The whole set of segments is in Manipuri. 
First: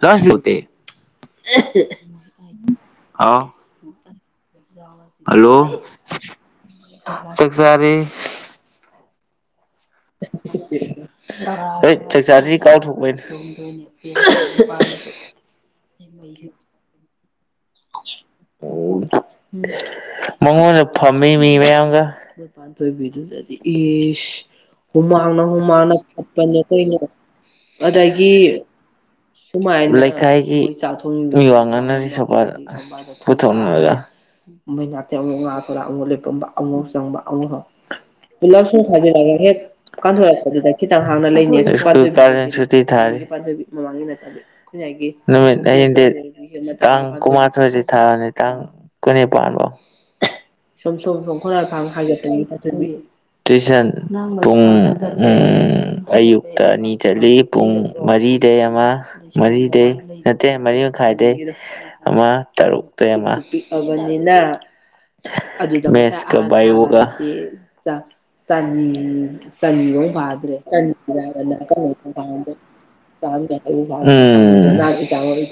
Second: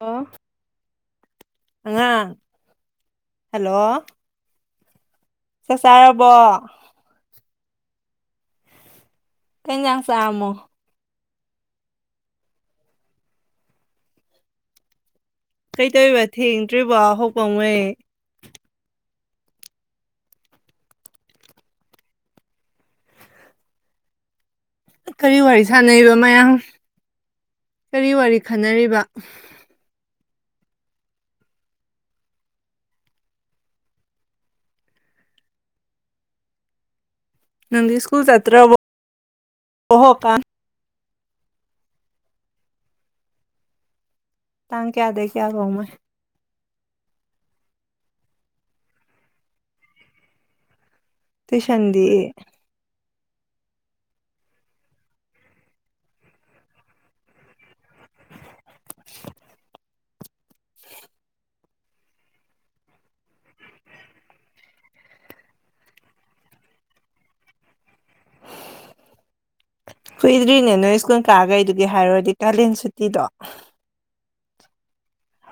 ꯑꯣ ꯂꯁ ꯂꯇ ꯑꯉꯥꯡ ꯑꯥꯎ ꯍꯜꯂꯣ ꯍꯂꯣ ꯆꯥꯛ ꯆꯥꯔꯕꯣ ꯁꯔꯤ ꯀꯩꯅ [inaudible] ꯍꯣꯏ ꯆꯥꯛꯆꯥꯁꯤ ꯀꯥꯎꯊꯣꯛꯄꯩꯅꯦ ꯀꯩꯗꯧꯔꯤꯕ ꯊꯦꯡ ꯏꯟꯇ꯭ꯔꯤꯕꯔꯤꯕ ꯑꯍꯄꯝꯦ ꯎ ꯃꯉꯣꯟꯗ ꯐꯝꯃꯤ ꯃꯤ ꯃꯌꯥꯝꯒ ꯄꯥꯟꯊꯕꯤꯗꯨꯗꯤ ꯏꯁ ꯀꯔꯤ ꯍꯨꯃꯥꯡꯅ ꯋꯥꯔꯤ ꯍꯨꯃꯥꯡꯅ ꯁꯥꯟꯅꯔꯤꯕ ꯃꯌꯥꯝ ꯐꯠꯄꯅꯦ ꯀꯩꯅꯣ ꯀꯔꯤ ꯋꯥꯔꯤ ꯑꯗꯒꯤ ꯈꯟꯅꯔꯤꯕ ꯁꯃꯥꯏ ꯂꯩꯀꯥꯏꯒꯤ ꯆꯥꯛꯊ ꯋꯥꯡ ꯉꯥꯡꯅꯔꯤ ꯁ ꯄꯨꯊꯣꯛꯅꯔꯒ ꯃ ꯉꯅꯥꯇꯤ ꯑꯃꯨꯛ ꯉꯥ ꯈꯔ ꯑꯃꯨꯛ ꯂꯦꯞꯄꯝꯕ ꯑꯃꯨꯛ ꯆꯪꯕ ꯑꯣ ꯍꯣ ꯅꯪꯗꯤ ꯁ꯭ꯀꯨꯜ ꯨꯂꯕ ꯆꯠꯇ꯭ꯔꯕꯣ ꯁꯨꯝ ꯈꯥꯖꯦ ꯂꯒꯦ ꯍꯦ ꯀꯥꯟ ꯍꯧꯀꯥꯟ ꯁꯥꯁꯄ ꯈꯤꯇꯪ ꯍꯥꯡꯅ ꯂꯩꯅꯤꯃꯥꯡ ꯇꯥꯡ ꯀꯌꯥꯗꯩ ꯀꯌꯥꯐꯧꯉꯩ ꯅ ꯇꯥꯡ ꯀꯨꯟꯃꯥꯊꯣꯏꯗꯤ ꯊꯥꯔꯅꯤ ꯇꯥꯡ ꯀꯨꯟꯅꯤꯄꯥꯟꯐꯥꯎ ꯁꯣꯝ ꯁꯨꯝ ꯁꯨꯝ ꯈꯅꯔ ꯈꯥꯝ ꯍꯥꯏ ꯇꯨꯏꯁꯟꯗꯤ ꯇ ꯇꯨꯏꯁꯟ ꯄꯨꯡ ꯑꯌꯨꯛꯇ ꯑꯅꯤ ꯆꯠꯂꯤ ꯄꯨꯡ ꯃꯔꯤꯗꯩ ꯑꯃ ꯃꯔꯤꯗꯩ ꯅꯠꯇꯦ ꯃꯔꯤ ꯃꯈꯥꯏꯗꯩ ꯑꯃ ꯇꯔꯨꯛꯇ ꯑꯃ ꯄꯤꯛꯑꯕꯅꯤꯅ ꯃꯦꯠꯁꯀ ꯕꯥꯏꯑꯣꯒ ꯇꯟꯗꯅ ꯄꯥꯗꯔꯦ ꯀꯨꯏꯗ꯭ꯔꯤꯅꯦ ꯇꯟ ꯅꯣꯏ ꯁ꯭ꯀꯨꯜ ꯄꯤꯔꯛꯑꯒꯅ ꯀꯥꯈꯩꯗꯨꯒꯤ ꯍꯥꯏꯔꯨꯔꯗꯤ ꯑꯀꯪꯕ ꯀꯥꯂꯦꯟ ꯁꯨꯇꯤꯗꯣ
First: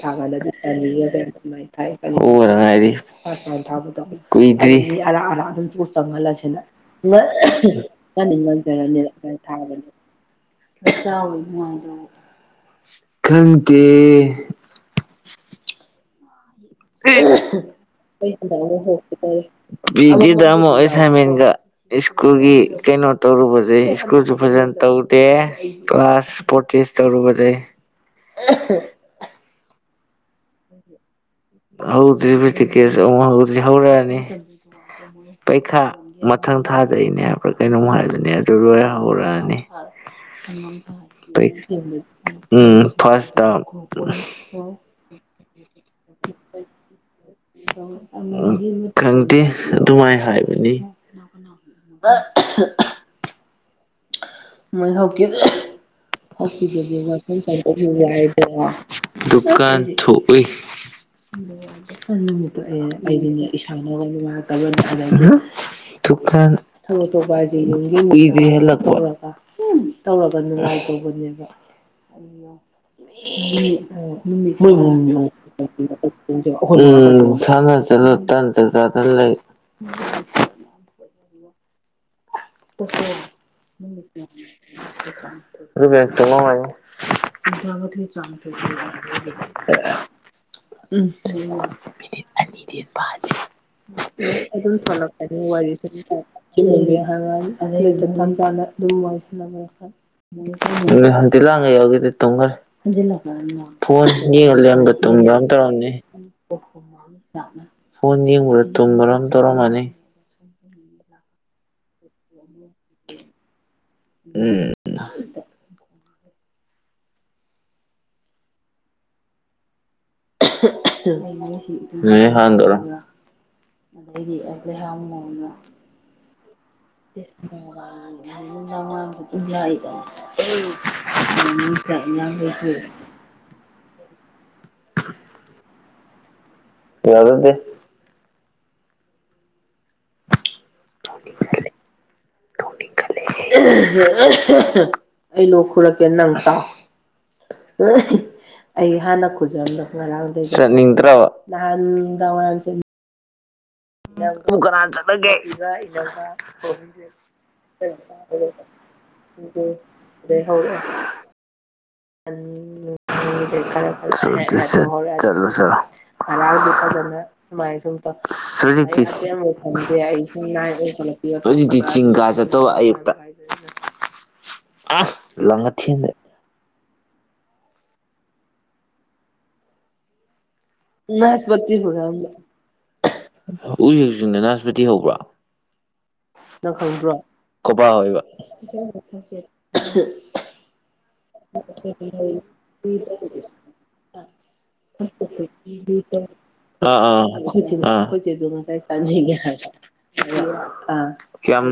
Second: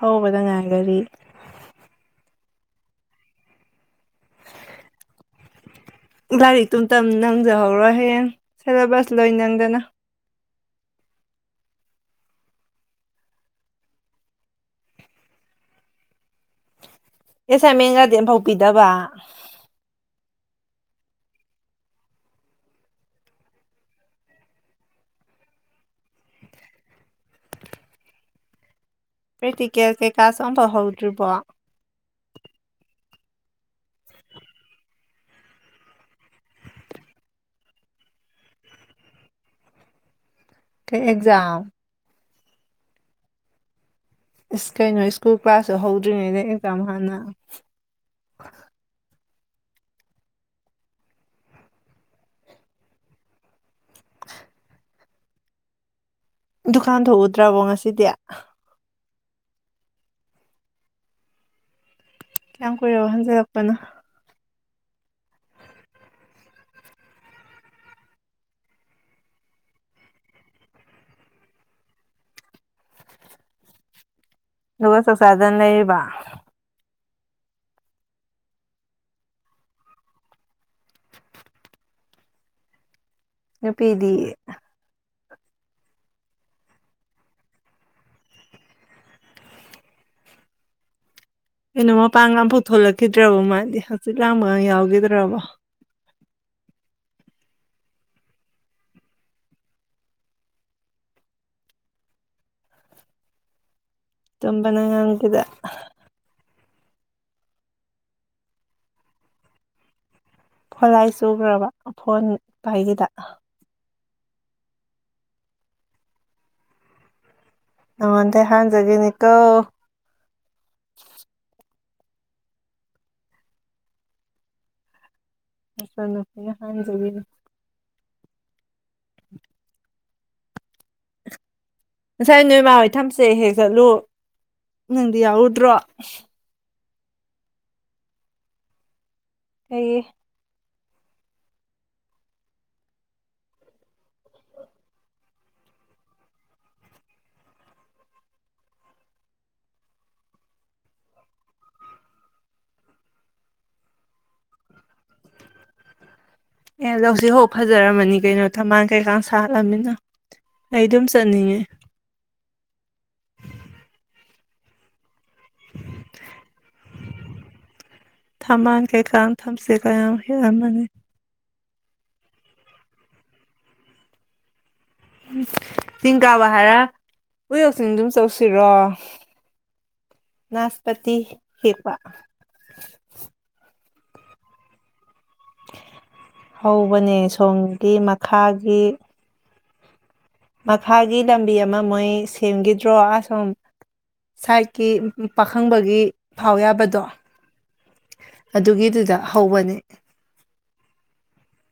ꯍꯧꯕꯗ ꯑꯝ ꯉꯥꯏꯒꯔꯤ ꯍꯧꯕꯅ ꯉꯥꯏꯔꯤ ꯀꯨꯏꯗ꯭ꯔꯤ ꯆꯪꯍꯜꯂꯁꯤꯅ ꯂꯥꯏꯔꯤꯛ ꯇꯨꯝ ꯇꯝ ꯅꯪꯖꯍꯧꯔꯣꯏ ꯍꯌꯦꯡ ꯉꯅꯤꯡ ꯉꯟꯖꯔꯅꯤ ꯁꯦꯂꯦꯕꯁ ꯂꯣꯏ ꯅꯪꯗꯅ ꯊꯥꯕꯅꯤ ꯈꯪꯗꯦ ꯑꯦꯁꯥꯏꯟꯃꯦꯟꯒꯗꯤ ꯑꯝꯐꯥꯎ ꯄꯤꯗꯕ ꯄꯤꯗꯤꯑꯦꯐ ꯊꯥꯔꯝꯃꯣ ꯑꯦꯁꯥꯏꯟꯃꯦꯟꯒ ꯁ꯭ꯀꯨꯜꯒꯤ ꯀꯩꯅꯣ ꯇꯧꯔꯨꯕꯁꯦ ꯁ꯭ꯀꯨꯜꯁꯨ ꯐꯖꯅ ꯇꯧꯗꯦ ꯀ꯭ꯂꯥꯁ ꯄ꯭ꯔꯣꯇꯦꯁ꯭ꯠ ꯇꯧꯔꯨꯕꯗꯩ ꯄ꯭ꯔꯦꯛꯇꯤꯀꯦꯜ ꯀꯩꯀꯥꯁꯨ ꯑꯝꯐꯨꯛ ꯍꯧꯗ꯭ꯔꯤꯕꯣ ꯍꯧꯗ꯭ꯔꯤ ꯄ꯭ꯔꯦꯛꯇꯤꯀꯜꯁꯨ ꯑꯝꯐꯨꯛ ꯍꯧꯗ꯭ꯔꯤ ꯍꯧꯔꯛꯑꯅꯤ ꯄꯩꯈꯥ ꯃꯊꯪ ꯊꯥꯗꯩꯅꯦ ꯍꯥꯏꯕ꯭ꯔꯥ ꯀꯩꯅꯣꯝ ꯍꯥꯏꯕꯅꯦ ꯑꯗꯨ ꯂꯣꯏꯔ ꯍꯧꯔꯛꯑꯅꯤ ꯀꯩ ꯄꯩ ꯑꯦꯛꯖꯥꯝ ꯑꯝ ꯐꯔꯁ꯭ꯠ ꯇꯔꯝ ꯏꯁ ꯀꯩꯅꯣ ꯁ꯭ꯀꯨꯜ ꯀ꯭ꯂꯥꯁꯁꯨ ꯍꯧꯗ꯭ꯔꯤꯉꯩꯗ ꯑꯦꯛꯖꯥꯝ ꯍꯥꯟꯅ ꯈꯪꯗꯦ ꯑꯗꯨꯃꯥꯏꯅ ꯍꯥꯏꯕꯅꯤ ꯕꯦ ꯍꯧꯀꯤ ꯍꯧꯀꯤꯗꯗꯤ ꯗꯨꯀꯥꯟ ꯊꯣꯛꯎꯗ꯭ꯔꯕꯣ ꯉꯁꯤꯗꯤ ꯃꯐꯝ ꯗꯨꯀꯥꯟ ꯊꯣꯛꯎꯏ ꯅꯨꯃꯤꯠꯇꯣ ꯀꯌꯥꯝ ꯑꯩ ꯀꯨꯏꯔꯕ ꯑꯩꯗꯤꯅꯦ ꯍꯟꯖꯜꯂꯛꯄꯅꯣ ꯏꯁꯥ ꯉꯥꯏ ꯗꯨꯀꯥꯟ ꯀꯨꯏꯗ꯭ꯔꯤ ꯍꯟꯂꯛ ꯇꯧꯔꯒ ꯎ ꯇꯧꯔꯒ ꯅꯨꯡꯉꯥꯏꯇꯧꯕꯅꯦꯕ ꯃꯣꯏ ꯑꯗꯨꯒ ꯆꯥꯛ ꯆꯥꯗꯅ ꯂꯩꯔꯤꯕ ꯃꯑꯣꯡ ꯎꯝ ꯁꯥꯅ ꯆꯠꯂꯥ ꯇꯥꯟꯗ ꯆꯗ ꯂꯩ ꯅꯨꯄꯤꯗꯤ ꯑꯗꯨꯒ ꯇꯨꯃꯝꯃꯣ ꯍꯥꯏꯌꯨ ꯎꯝ ꯀꯩꯅꯣ ꯃꯤꯅꯤꯠ ꯃꯄꯥꯟꯒ ꯑꯝꯐꯥꯎ ꯑꯅꯤꯗꯤ ꯐꯗꯦ ꯊꯣꯛꯂꯛꯈꯤꯗ꯭ꯔꯕꯣ ꯃꯥꯗꯤ ꯍꯛꯆꯤꯠ ꯂꯥꯡꯕꯒ ꯑꯗꯨꯝ ꯇꯜꯂꯛꯄꯒꯤ ꯌꯥꯎꯈꯤꯗ꯭ꯔꯕꯣ ꯋꯥꯔꯤꯅꯦ ____ꯑꯗꯨꯝ ꯋꯥꯔꯤ ꯁꯥꯅꯕꯒꯤ ꯂꯥꯡꯗ___ ꯇꯨꯝꯈ꯭ꯔꯦ ꯐꯣꯟ ꯌꯦꯡꯉꯥ ꯇꯨꯝꯕꯅ ꯂꯩꯕ ꯉꯝꯈꯤꯗ ꯇꯨꯝꯕ꯭ꯔꯃ ꯇꯧꯔꯝꯅꯤ ꯐꯣꯟ ꯌꯦꯡꯕ꯭ꯔꯥ ꯇꯨꯝꯕ꯭ꯔ ꯑꯃ ꯇꯧꯔꯝꯃꯅꯤ ꯐꯣꯟ ꯂꯥꯏ ꯆꯨꯈ꯭ꯔꯕ ꯐꯣꯟ ꯄꯥꯏꯒꯤꯗ ꯎꯝ ꯅꯪꯉꯣꯟꯗꯩ ꯍꯥꯟꯖꯈꯤꯅꯤꯀꯣ ꯅꯪ ꯍꯦꯛ ꯍꯥꯟꯂꯨꯔꯣ ꯑꯩꯗꯤ ꯑꯩ ꯂꯩꯍꯥꯛ ꯃꯋꯣꯡꯗ ꯅꯆꯟ ꯅꯨꯄꯤꯅ ꯍꯥꯟꯖꯈꯤꯖꯅꯤ ꯉꯁꯥꯏ ꯅꯣꯏ ꯏꯃꯥ ꯍꯣꯏ ꯊꯝꯆꯦꯠ ꯍꯦꯛ ꯆꯠꯂꯨ ꯅꯪꯗꯤ ꯌꯥꯎꯔꯨꯗ꯭ꯔꯣ ꯌꯥꯎꯔꯨꯗꯦ ꯐꯩꯌꯦ ꯑꯩ ꯂꯣꯛ ꯈꯨꯔꯛꯀꯦ ꯅꯪ ꯇꯥꯎ ꯑꯩ ꯍꯥꯟꯅ ꯈꯨꯖꯔꯝꯕ ꯍꯥꯟꯅꯗꯒꯤ ꯉꯔꯥꯡꯗꯒꯤ ꯆꯠꯅꯤꯡꯗ꯭ꯔꯕ ꯅꯍꯥꯟ ꯅꯨꯡꯗꯥꯡ ꯋꯥꯔꯝꯗꯒꯤ ꯑꯗꯨꯕꯨ ꯀꯅꯥꯅ ꯆꯠꯅꯒꯦ ꯑꯦ ꯂꯧꯁꯤ ꯍꯥꯎ ꯐꯖꯔꯝꯃꯅꯤ ꯀꯩꯅꯣ ꯊꯝꯕꯥꯜ ꯀꯩꯀꯥ ꯁꯥꯠꯂꯃꯅꯤꯅ ꯑꯩ ꯑꯗꯨꯝ ꯆꯠꯅꯤꯡꯉꯦ ꯀꯔ ꯐ ꯆꯣ ꯐ ꯊꯝꯕꯥꯜ ꯀꯩꯀꯥꯡ ꯆꯗꯤꯁ ꯊꯝꯆꯦꯠꯀ ꯌꯥꯝ ꯍꯦꯛꯑꯝꯕꯅꯤ ꯍꯧꯖꯤꯛꯇꯤ ꯆꯤꯡ ꯀꯥ ꯆꯠꯇꯧꯕ ꯑꯌꯨꯛꯇ ꯑ ꯂꯪ ꯑꯊꯦꯟꯗ ꯇꯥꯕ ꯍꯥꯏꯔ ꯎ ꯌꯣꯛꯁꯤ ꯑꯗꯨꯝ ꯆꯧꯁꯤꯔꯣ ꯅꯥꯁꯄꯇꯤ ꯅꯥꯁꯄꯇꯤ ꯍꯦꯛꯄ ꯍ ꯎꯦꯛ ꯆꯤꯡꯗ ꯅꯥꯁꯄꯇꯤ ꯍꯧꯕ꯭ꯔꯥ ꯅꯪ ꯈꯪꯗ꯭ꯔꯣ ꯍꯧꯕꯅꯦ ꯁꯣꯝꯒꯤ ꯃꯈꯥꯒꯤ ꯊꯝꯆ‌ꯦꯠ ꯃꯈꯥꯒꯤ ꯂꯝꯕꯤ ꯑꯃ ꯃꯣꯏ ꯁꯦꯝꯈꯤꯗ꯭ꯔꯣ ꯑꯁꯣꯝ ꯁꯥꯏꯠꯀꯤ ꯄꯥꯈꯪꯕꯒꯤ ꯆꯦ ꯐꯥꯎ ꯌꯥꯕꯗꯣ ꯑꯗꯨ ꯃ ꯑꯗꯨꯒꯤꯗꯨꯗ ꯀꯩꯁ ꯍꯧꯕꯅꯦ ꯌꯥꯝ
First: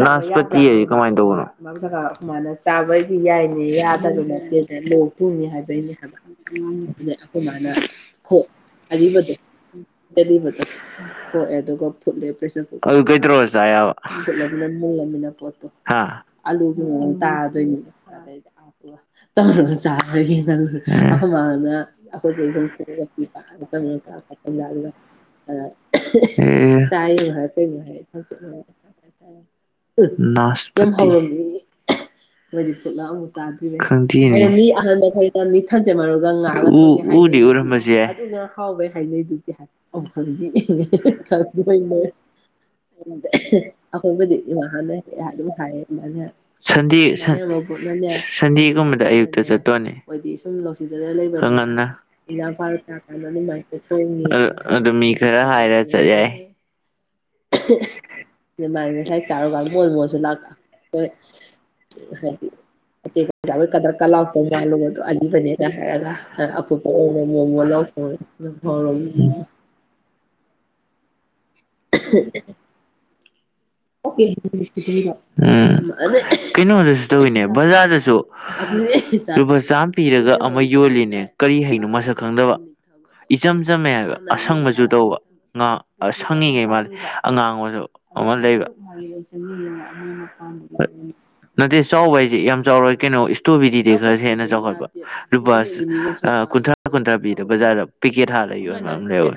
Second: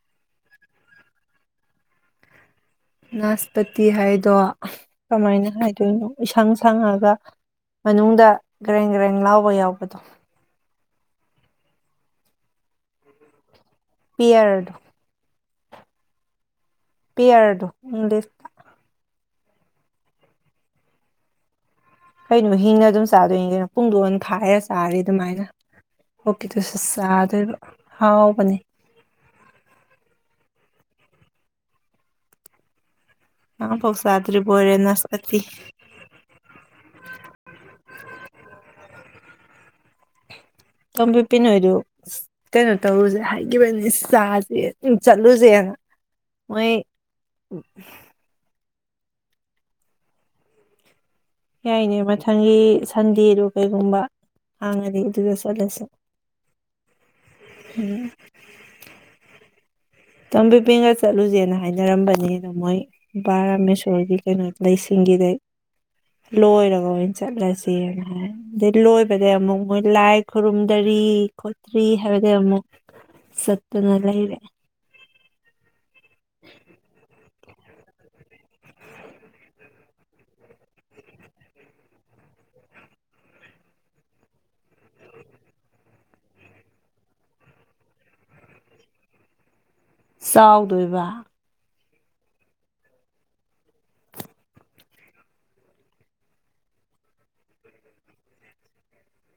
ꯅꯥꯁꯄꯠꯇꯤ ꯀꯃꯥꯏꯅ ꯇꯧꯕꯅꯣ ꯆꯥꯕꯩꯗꯤ ꯌꯥꯏꯅꯦ ꯅꯥꯁꯄꯇꯤ ꯌꯥꯗꯕ ꯍꯥꯏꯗꯣ ꯃꯆꯦꯗ ꯂꯣꯛ ꯊꯨꯡꯅꯤ ꯀꯃꯥꯏꯅ ꯍꯥꯏꯕꯩꯅꯦ ꯍꯥꯏꯗꯣꯏꯅꯣ ꯍꯥꯏꯕ ꯃꯅ ꯗ ꯒ꯭ꯔꯦꯡ ꯒ꯭ꯔꯦꯡ ꯂꯥꯎꯕ ꯌꯥꯎꯕꯗꯣ ꯣꯛꯑꯦ ꯑꯗꯨꯒ ꯐꯨꯠꯂꯦ ꯄ꯭ꯔꯦꯁꯔ ꯀꯨꯔ ꯑꯗꯨ ꯀꯩꯗꯧ ꯆꯥ ꯌꯥꯕ ꯍꯟꯒꯠꯂꯕꯅ ꯄꯤꯌꯔꯗꯣ ꯃꯨꯂꯃꯤꯅ ꯄꯣꯠꯇꯣ ꯑꯂꯨꯒꯨꯝꯕꯝ ꯄꯤꯌꯔꯗꯣ ꯇꯥꯗꯣꯏꯅꯦꯕ ꯏꯪꯂꯤꯁ ꯑꯗꯩꯗꯤꯄ ꯇꯧꯅ ꯆꯥꯒꯦ ꯑ ꯃꯥꯅ ꯀꯩꯅꯣ ꯍꯤꯡꯅ ꯑꯗꯨꯝ ꯑꯩꯈꯣꯏ ꯆꯥꯗꯣꯏꯅꯤ ꯀꯩꯅꯣ ꯄꯨꯡꯗꯣꯟ ꯔ ꯈꯥꯏꯔ ꯆꯥꯔꯤ ꯑꯗꯨꯃꯥꯏꯅ ꯑ ꯑꯣꯛꯀꯤꯗꯨꯁꯨ ꯆ ꯆꯥꯗꯣꯏꯕ ꯍꯥꯎꯕꯅꯦ ꯀꯩ [unintelligible] [unintelligible] [inaudible] ꯉꯔꯥꯡꯐꯥꯎ ꯆꯥꯗ꯭ꯔꯤꯕ ꯑꯣꯏꯔꯦ ꯑꯍꯥꯟꯕ ꯅꯥꯁꯄꯇꯤ ꯉꯍꯔꯝꯃꯦ ꯍꯥꯎꯕꯩ ꯍꯥꯏꯅꯩꯗꯤ ꯇꯣꯝꯕꯤ ꯄꯤꯅꯣꯏꯗꯨ ꯀꯩꯅꯣ ꯇꯧꯔꯨꯁꯦ ꯍꯥꯏꯈꯤꯕꯅꯤ ꯑꯩꯈꯣꯏ ꯃꯗꯤ ꯆꯥꯁꯦ ꯋꯥꯅꯦ ꯆꯠꯂꯨꯁꯦꯅ ꯍꯥꯏ ꯃꯣꯏ ꯁꯟꯅꯦ ꯁꯟꯗꯦꯒꯨꯝꯕꯗ ꯑꯌꯨꯛꯇ ꯆꯠꯇꯣꯅꯦꯗꯤꯝ ꯁꯟꯗꯦꯗꯨ ꯀꯩꯒꯨꯝꯕ ꯍꯥꯡꯉꯗꯤ ꯑꯗꯨꯗ ꯍꯥꯏ ꯆꯠꯂꯁ ꯑꯗꯨꯃꯥꯏꯅ ꯎꯝ ꯃꯥꯏ ꯀ ꯀꯥꯡꯣꯒꯕꯨ ꯇꯣꯝꯕꯤꯄꯤꯟꯒ ꯃ ꯆꯠꯂꯨꯁꯦꯅ ꯍꯥꯏꯅꯔꯝꯕꯅꯦ ꯑꯗꯣ ꯃꯣꯏ ꯍꯥꯏꯗꯤ ꯀꯗ꯭ꯔ ꯕꯥꯔꯥꯃꯦꯁꯣꯔꯒꯤ ꯀꯂ ꯀꯩꯅꯣ ꯃꯥ ꯂꯩꯁꯤꯡꯒꯤꯗꯩ ꯑꯕꯅꯦ ꯍꯥꯏꯦꯒ ꯑ ꯃꯣ ꯂꯣꯏꯕꯗ ꯑꯃꯛ ꯃꯣꯏ ꯂꯥꯏ ꯈꯨꯔꯨꯝꯗ꯭ꯔꯤ ꯈꯣꯠꯇ꯭ꯔꯤ ꯍꯥꯏꯕꯗꯤ ꯑꯃꯨꯛ ꯆꯠꯇꯅ ꯎꯝ ꯂꯩꯔꯦ ꯀꯩꯅꯣꯗꯁꯨ ꯇꯧꯋꯤꯅꯦ ꯕꯖꯥꯔꯗꯁꯨ ꯂꯨꯄꯥ ꯆꯥꯝꯃ ꯄꯤꯔꯒ ꯑꯃ ꯌꯣꯜꯂꯤꯅꯦ ꯀꯔꯤ ꯍꯥꯏꯩꯅꯣ ꯃꯁꯛ ꯈꯪꯗꯕ ꯏꯆꯝ ꯆꯝꯃꯦ ꯍꯥꯏꯕ ꯑꯁꯪꯕꯁꯨ ꯇꯧꯕ ꯉꯥ ꯁꯪꯉꯤꯈꯩ ꯃꯥꯜꯂꯤ ꯑꯉꯥꯡꯕꯁꯨ ꯑꯃ ꯂꯩꯕ ꯆꯥꯎꯗꯣꯏꯕ ꯅꯠꯇꯦ ꯆꯥꯎꯕ ꯍꯥꯏꯁꯦ ꯌꯥꯝ ꯆꯥꯎꯔꯣꯏ ꯀꯩꯅꯣ ꯏꯁꯇ꯭ꯔꯣꯕꯦꯔꯤꯗꯤ ꯈꯔꯁꯨ ꯍꯦꯟꯅ ꯆꯥꯎꯈꯠꯄ ꯔꯨꯄꯥꯁ ꯀꯨꯟꯊ꯭ꯔꯥ ꯀꯨꯟꯊ꯭ꯔꯥ ꯄꯤꯗ ꯕꯖꯥꯔꯗ ꯄꯤꯀꯦꯠ ꯍꯥꯔꯂ ꯌꯝ ꯂꯩꯔꯋꯦ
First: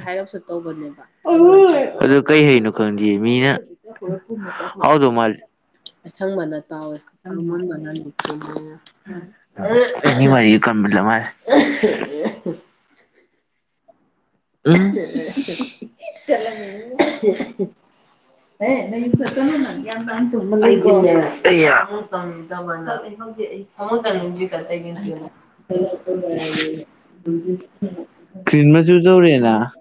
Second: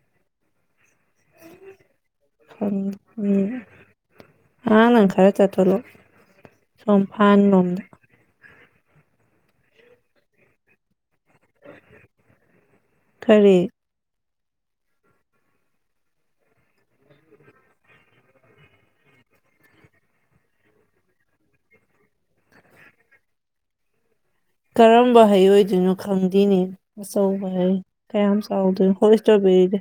ꯑꯗꯨ ꯀꯩ ꯍꯥꯏꯅꯣ ꯈꯪꯗꯦ ꯃꯤꯅ ꯉꯔꯥꯡ ꯅꯪ ꯃꯥ ꯈꯔ ꯆꯠꯊꯣꯛꯂꯛꯑꯣ ꯑꯁꯪꯕꯅ ꯇꯦ ꯁꯣꯝ ꯐꯥꯟ ꯂꯣꯝꯗ ꯏꯅꯤ ꯃꯔꯤ ꯀꯂ ꯃꯥꯔ ꯈꯔꯤ ꯎꯝ [unintelligible] [unintelligible] [unintelligible] ꯍ ꯇꯥꯅ ꯀꯔꯝꯕ ꯍꯩ ꯑꯣꯏꯗꯣꯏꯅꯣ ꯈꯪꯗꯦꯅꯦ ꯑꯆꯧꯕ ꯍꯩ ꯀꯌꯥꯝ ꯀ꯭ꯔꯤꯃꯁ ꯆꯥꯎꯗꯣꯏꯅꯣ ꯌ ꯍꯣꯏ ꯏꯁꯇ꯭ꯔꯣꯕꯦꯔꯤꯗꯣ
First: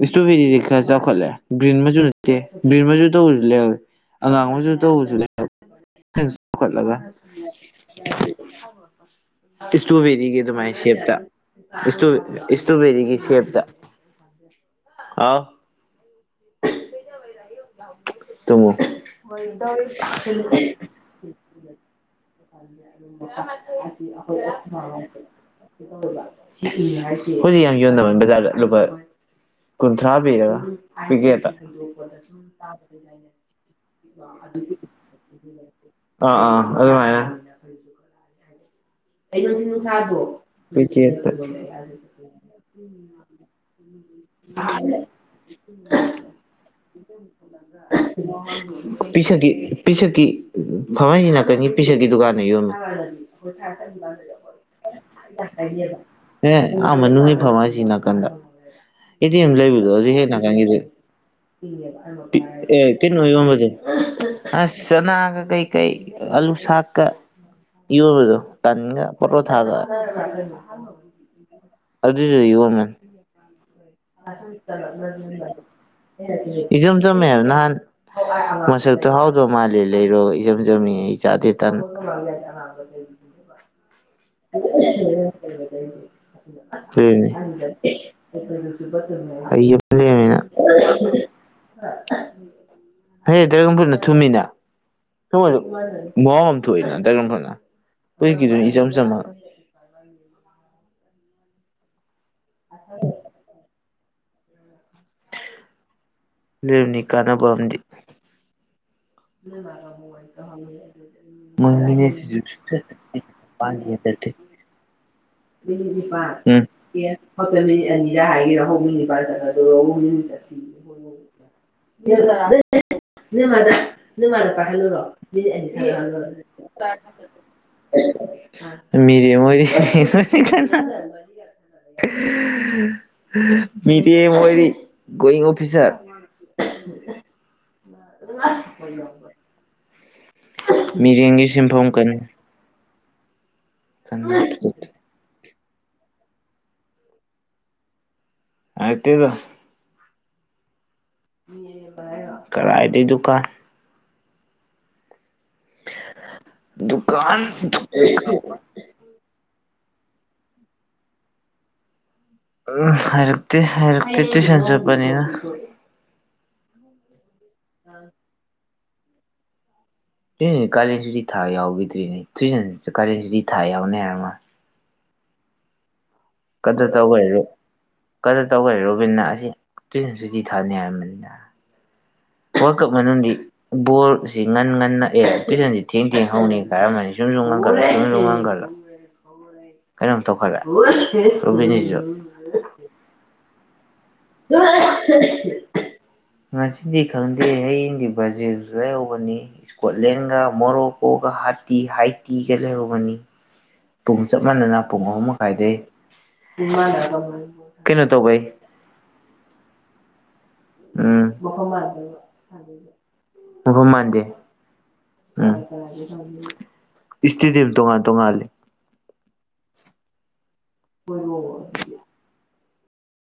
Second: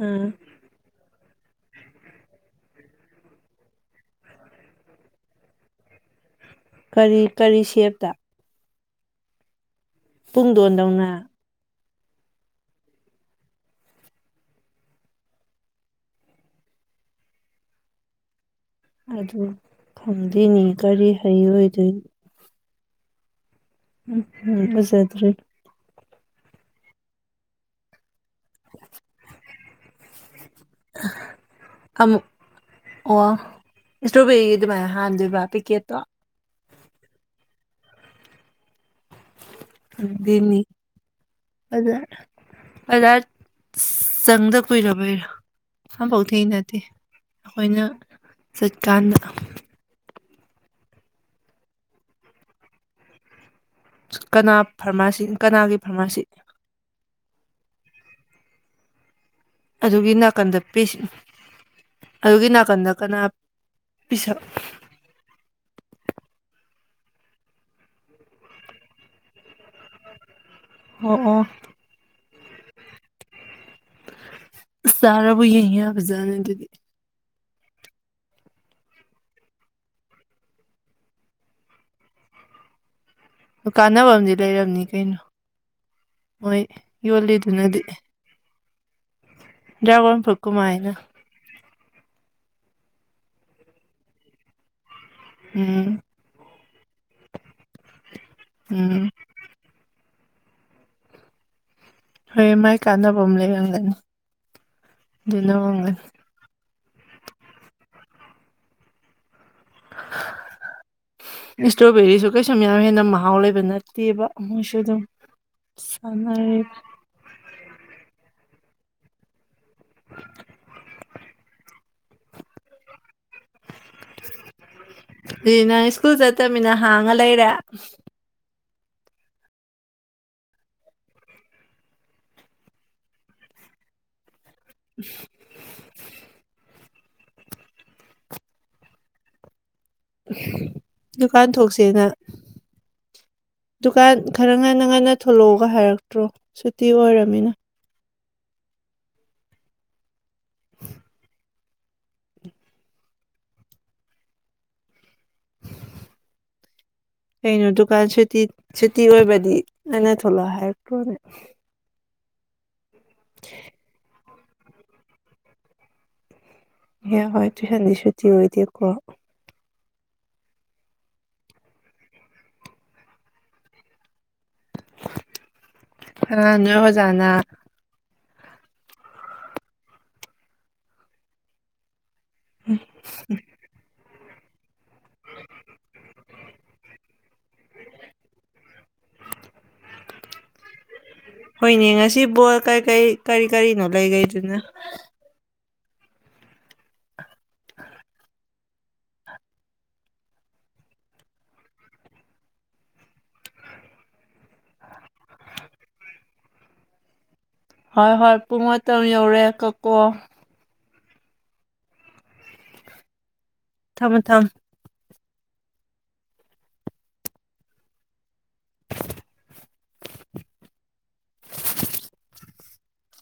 ꯏꯁꯣ ꯑꯥ ꯐ ꯗꯤ ꯈꯔ ꯆꯥꯎꯈꯠꯂꯦ ꯒ꯭ꯔꯤꯟ ꯃꯆꯨ ꯅꯠꯇꯦ ꯒ꯭ꯔꯤꯟ ꯃꯆꯨ ꯇꯧꯕꯁꯨꯦ ꯑꯉꯥꯡ ꯑꯣꯏꯁꯨ ꯇꯧꯕꯁꯨ ꯐꯨꯠꯂꯒ ꯀꯔꯤ ꯀꯔꯤ ꯁꯦꯞꯇ ꯏꯁꯇ꯭ꯔꯣꯕꯦꯔꯤꯒꯤ ꯇꯣꯦ ꯄꯨꯡꯗꯣꯟꯗꯧꯅ ꯁꯦꯞꯇ ꯏꯁꯇꯣ ꯏꯁꯇ꯭ꯔꯣꯕꯦꯔꯤꯒꯤ ꯁꯦꯞ ꯗ ꯑꯥꯎ ꯇꯃꯣ ꯑꯗꯨ ꯈꯪꯗꯦꯅꯤ ꯀꯔꯤ ꯍꯩꯔꯗꯣꯏꯅꯤ ꯑꯩꯣꯏ ꯎꯝ ꯎꯖꯗ꯭ꯔꯤ ꯍꯧꯖꯤꯛ ꯌꯥꯝ ꯌꫭꯟꯅꯕꯅꯤ ꯕꯖꯥꯔꯗ ꯂꯨꯄꯥ ꯀꯨꯟꯊ꯭ꯔꯥ ꯄꯤꯔꯒ ꯄꯤꯀ‌ꯦꯠꯇ ꯏꯁꯇ꯭ꯔꯣꯕꯦꯔꯤꯒꯤ ꯑꯗꯨꯃꯥꯏꯅ ꯍꯥꯟꯗꯣꯏꯕ ꯄꯦꯛꯀꯦꯠꯇꯣ ꯑꯥ ꯑꯥ ꯑꯗꯨ ꯃꯥꯥꯏꯅ ꯑꯩ ꯁꯥꯥꯕꯣ ꯈꯪꯗꯦꯅꯤ ꯑ ꯑꯗ ꯑꯗ ꯆꯪꯗ ꯀꯨꯏꯔꯕꯩꯔꯥ ꯑꯝꯐꯥꯎ ꯊꯦꯡꯅꯗꯦ ꯑꯩꯈꯣꯏꯅ ꯆꯠꯀꯥꯟꯗ ꯄꯤꯁꯒꯤ ꯄꯤꯁꯛꯀꯤ ꯐꯃꯥꯏꯖꯤꯡ ꯅꯥꯀꯟꯒꯤ ꯄꯤꯁꯛꯀꯤ ꯗꯨꯀꯥꯟꯗ ꯌꯣꯟꯕ ꯀꯅꯥ ꯐꯥꯔꯃꯥꯁꯤ ꯀꯅꯥꯒꯤ ꯐꯥꯔꯃꯥꯁꯤ ꯑꯦ ꯑꯥ ꯃꯅꯨꯡꯒꯤ ꯐꯥꯃꯔꯁꯤ ꯅꯥꯀꯟꯗ ꯑꯦꯗꯤꯝ ꯂꯩꯕꯗꯣ ꯍꯧꯖꯤ ꯑꯗꯨꯒꯤ ꯍꯦꯛ ꯅꯥꯀꯟꯗ ꯅꯥꯀꯟꯒꯤ ꯄꯤꯁ ꯑꯗꯨꯒꯤ ꯑꯦ ꯅꯥꯀꯟꯗ ꯀꯅꯥ ꯇꯟꯅꯣꯝꯕꯗꯤ ꯄꯤꯁꯛ ꯑꯁ ꯆꯅꯥꯒ ꯀꯩꯀꯩ ꯑꯥꯂꯨ ꯁꯥꯥꯛꯀ ꯌꯣꯟꯕꯗꯣ ꯇꯟ ꯄꯔ ꯊꯥꯒ ꯑꯣ ꯑꯣ ꯑꯗꯨꯏꯗꯨ ꯌꯣꯟ ꯃ ꯆꯥꯔꯕꯨ ꯌꯦꯡ ꯌꯥꯕꯖꯥꯠꯅꯤ ꯑꯗꯨꯗꯤ ꯏꯆꯝ ꯆꯨꯝꯃ‌ꯦ ꯅꯍꯥꯟ ꯃꯁꯛꯇꯣ ꯍꯥꯎꯗꯧ ꯃꯥꯜꯂꯦ ꯂꯩꯔꯣꯒ ꯏꯆꯝ ꯆꯝꯃꯤ ꯑꯩ ꯆꯥꯗꯦ ꯇꯟ [unintelligible] ꯀꯥꯟꯅꯕ ꯑꯃꯗꯤ ꯂꯩꯔꯝꯅꯤ ꯀꯩꯅꯣ ꯃꯣꯏ ꯌꯣꯜꯂꯤꯗꯨꯅꯗꯤ ꯑꯦꯠꯇ ꯁꯤꯄꯥꯠꯇꯟꯅ [unintelligible] ꯌꯥꯒꯣꯟ ꯐꯨꯠ ꯀꯨꯃꯥꯏꯅ [unintelligible] ꯎꯝ ꯃꯍꯥꯎ ꯑꯃ ꯊꯣꯛꯏꯅ ꯗꯥꯏꯒꯟꯐꯨꯠꯅ ꯍꯧꯖꯤꯛꯀꯤꯗꯨꯅ ꯏꯆꯝ ꯎꯝ ꯆꯝꯃ ꯍꯣꯏ ꯃꯥꯏ ꯀꯥꯟꯅꯕ ꯑꯃ ꯂꯩꯔꯝꯒꯅꯤ ꯑꯗꯨꯅ ꯑꫭꯝꯒꯅꯤ ꯂꯩꯕꯅꯤ ꯀꯥꯟꯅꯕ ꯑꯝ ꯃꯥꯕꯨ ꯑꯣꯏ ꯏꯁꯇ꯭ꯔꯣꯕꯦꯔꯤꯁꯨ ꯀꯩꯁꯨ ꯌꯥꯝ ꯁꯨꯡꯆꯠ ꯍꯦꯟꯅ ꯃꯍꯥꯎ ꯂꯩꯕ ꯅꯠꯇꯦꯕ ꯃꯣꯏꯁꯨ ꯑꯗꯨꯝ ꯆꯥꯅꯔꯤ [unintelligible] [unintelligible] ꯑꯗꯨ ꯑꯃꯨꯛ ꯅꯣꯏ ꯃꯥꯗ ꯅꯣꯏ ꯃꯥꯗ ꯄꯥꯏꯍꯜꯂꯨꯔꯣ ꯃꯤꯗꯤ ꯑꯅꯤ ꯊꯍꯜꯂꯨꯔꯅꯦ ꯃꯤꯅ ꯍꯥꯡꯉ ꯂꯩꯔꯦ ꯃꯤꯔꯦ ꯑꯣꯏꯔꯤ ꯃꯤꯇꯦ ꯑꯣꯏꯔꯤ ꯒꯣꯌꯤꯡ ꯑꯣꯐꯤꯁꯔ ꯗꯨꯀꯥꯟ ꯃꯤꯔꯦꯝꯒꯤ ꯁꯤꯟꯐꯝ ꯊꯣꯛꯁꯦꯅ ꯀꯅꯤ ꯗꯨꯀꯥꯟ ꯈꯔ ꯉꯟꯅ ꯉꯟꯅ ꯊꯣꯂꯣꯑꯒ ꯍꯥꯏꯔꯛꯇ꯭ꯔꯣ ꯁꯨꯇꯤ ꯑꯣꯏꯔꯝꯃꯤꯅ ꯍꯥꯏꯔꯛꯇꯦꯗ ꯀꯔꯥꯏꯗꯩ ꯗꯨꯀꯥꯟ ꯗꯨꯀꯥꯟ ꯀꯩꯅꯣ ꯗꯨꯀꯥꯟ ꯁꯨꯇꯤ ꯁꯨꯠ ꯇꯤ ꯑꯣꯏꯕꯗꯤ ꯅꯪꯅ ꯊꯣꯛꯂꯣ ꯍꯥꯏꯔꯛꯇꯔꯣꯅꯦ ꯎꯝ ꯍꯥꯏꯔꯛꯇꯦ ꯍꯥꯏꯔꯛꯇꯦ ꯇꯨꯏꯁꯟ ꯆꯠꯄꯅꯤꯅ ꯏꯍꯩ ꯍꯣꯏ ꯇꯨꯏꯁꯟꯗꯤ ꯁꯨꯇꯤ ꯑꯣꯏꯗꯦꯀꯣ ꯗꯨꯏꯅꯦ ꯀꯥꯂꯦꯟ ꯁꯨꯇꯤ ꯊꯥ ꯌꯥꯎꯒꯤꯗ꯭ꯔꯤꯅꯦ ꯇꯨꯏꯁꯟꯁꯤꯗ ꯀꯥꯂꯦꯟ ꯁꯨꯇꯤ ꯊꯥ ꯌꯥꯎꯅꯦ ꯍꯥꯏꯔꯃ ꯑ ꯅꯣꯏ ꯀꯗꯔ ꯇꯧꯒꯔꯦ ꯑꯣꯖꯥꯅ ꯔꯣ ꯀꯗꯔ ꯇꯧꯒꯔꯦ ꯔꯣꯕꯤꯟꯅ ꯑꯁꯤ ꯇꯨꯏꯁꯟ ꯁꯨꯇꯤ ꯊꯥꯅꯤ ꯍꯥꯏꯔꯕꯅꯤꯅ ꯋꯥꯔꯜ ꯀꯞ ꯃꯅꯨꯡꯗꯤ ꯕꯣꯜꯁꯤ ꯉꯟ ꯉꯟꯅ ꯑꯦ ꯇꯨꯏꯁꯟꯖꯤ ꯊꯦꯡ ꯊꯦꯡ ꯍꯧꯅꯤ ꯀꯥꯏꯔꯝꯃꯅꯤ ꯁꯨꯝꯁꯨꯨꯝ ꯉꯟꯈꯠꯂꯛ ꯁꯨꯝꯁꯨꯨꯝ ꯉꯟꯈꯠꯂꯛ [unintelligible] [unintelligible] ꯐꯤꯕꯣꯜ ꯀꯩ ꯀꯩ ꯀꯔꯤ ꯀꯔꯤꯅꯣ ꯂꯩꯒꯩ [unintelligible] ꯉꯁꯤꯗꯤ ꯈꯪꯗꯦ ꯍꯌꯦꯡꯗꯤ ꯕꯔꯖꯤꯜꯖꯨ ꯂꯩꯍꯧꯕꯅꯤ ꯁꯀꯣꯠꯂꯦꯟꯒ ꯃꯣꯔꯣꯀꯣꯒ ꯍꯥꯇꯤ ꯍꯥꯏꯇꯤꯒ ꯂꯩꯍꯧꯕꯅꯤ ꯄꯨꯡ ꯆꯞ ꯃꯥꯟꯅꯅ ꯄꯨꯡ ꯑꯍꯨꯝ ꯃꯈꯥꯏꯗꯩ ꯀꯩꯅꯣ ꯍꯣꯏ ꯍꯣꯏ ꯇꯧꯕꯩ ꯄꯨꯡ ꯃꯇꯝ ꯌꯧꯔꯦ ꯀꯛꯀꯣ ꯎꯝ ꯃꯐꯝ ꯊꯝꯃꯣ ꯃꯥꯟꯗꯦ ꯊꯝꯃꯣ ꯎꯝ ꯏꯁꯇꯤꯗꯤꯝ ꯇꯣꯉꯥꯟ ꯇꯣꯡꯉꯥꯜꯂꯤ [unintelligible]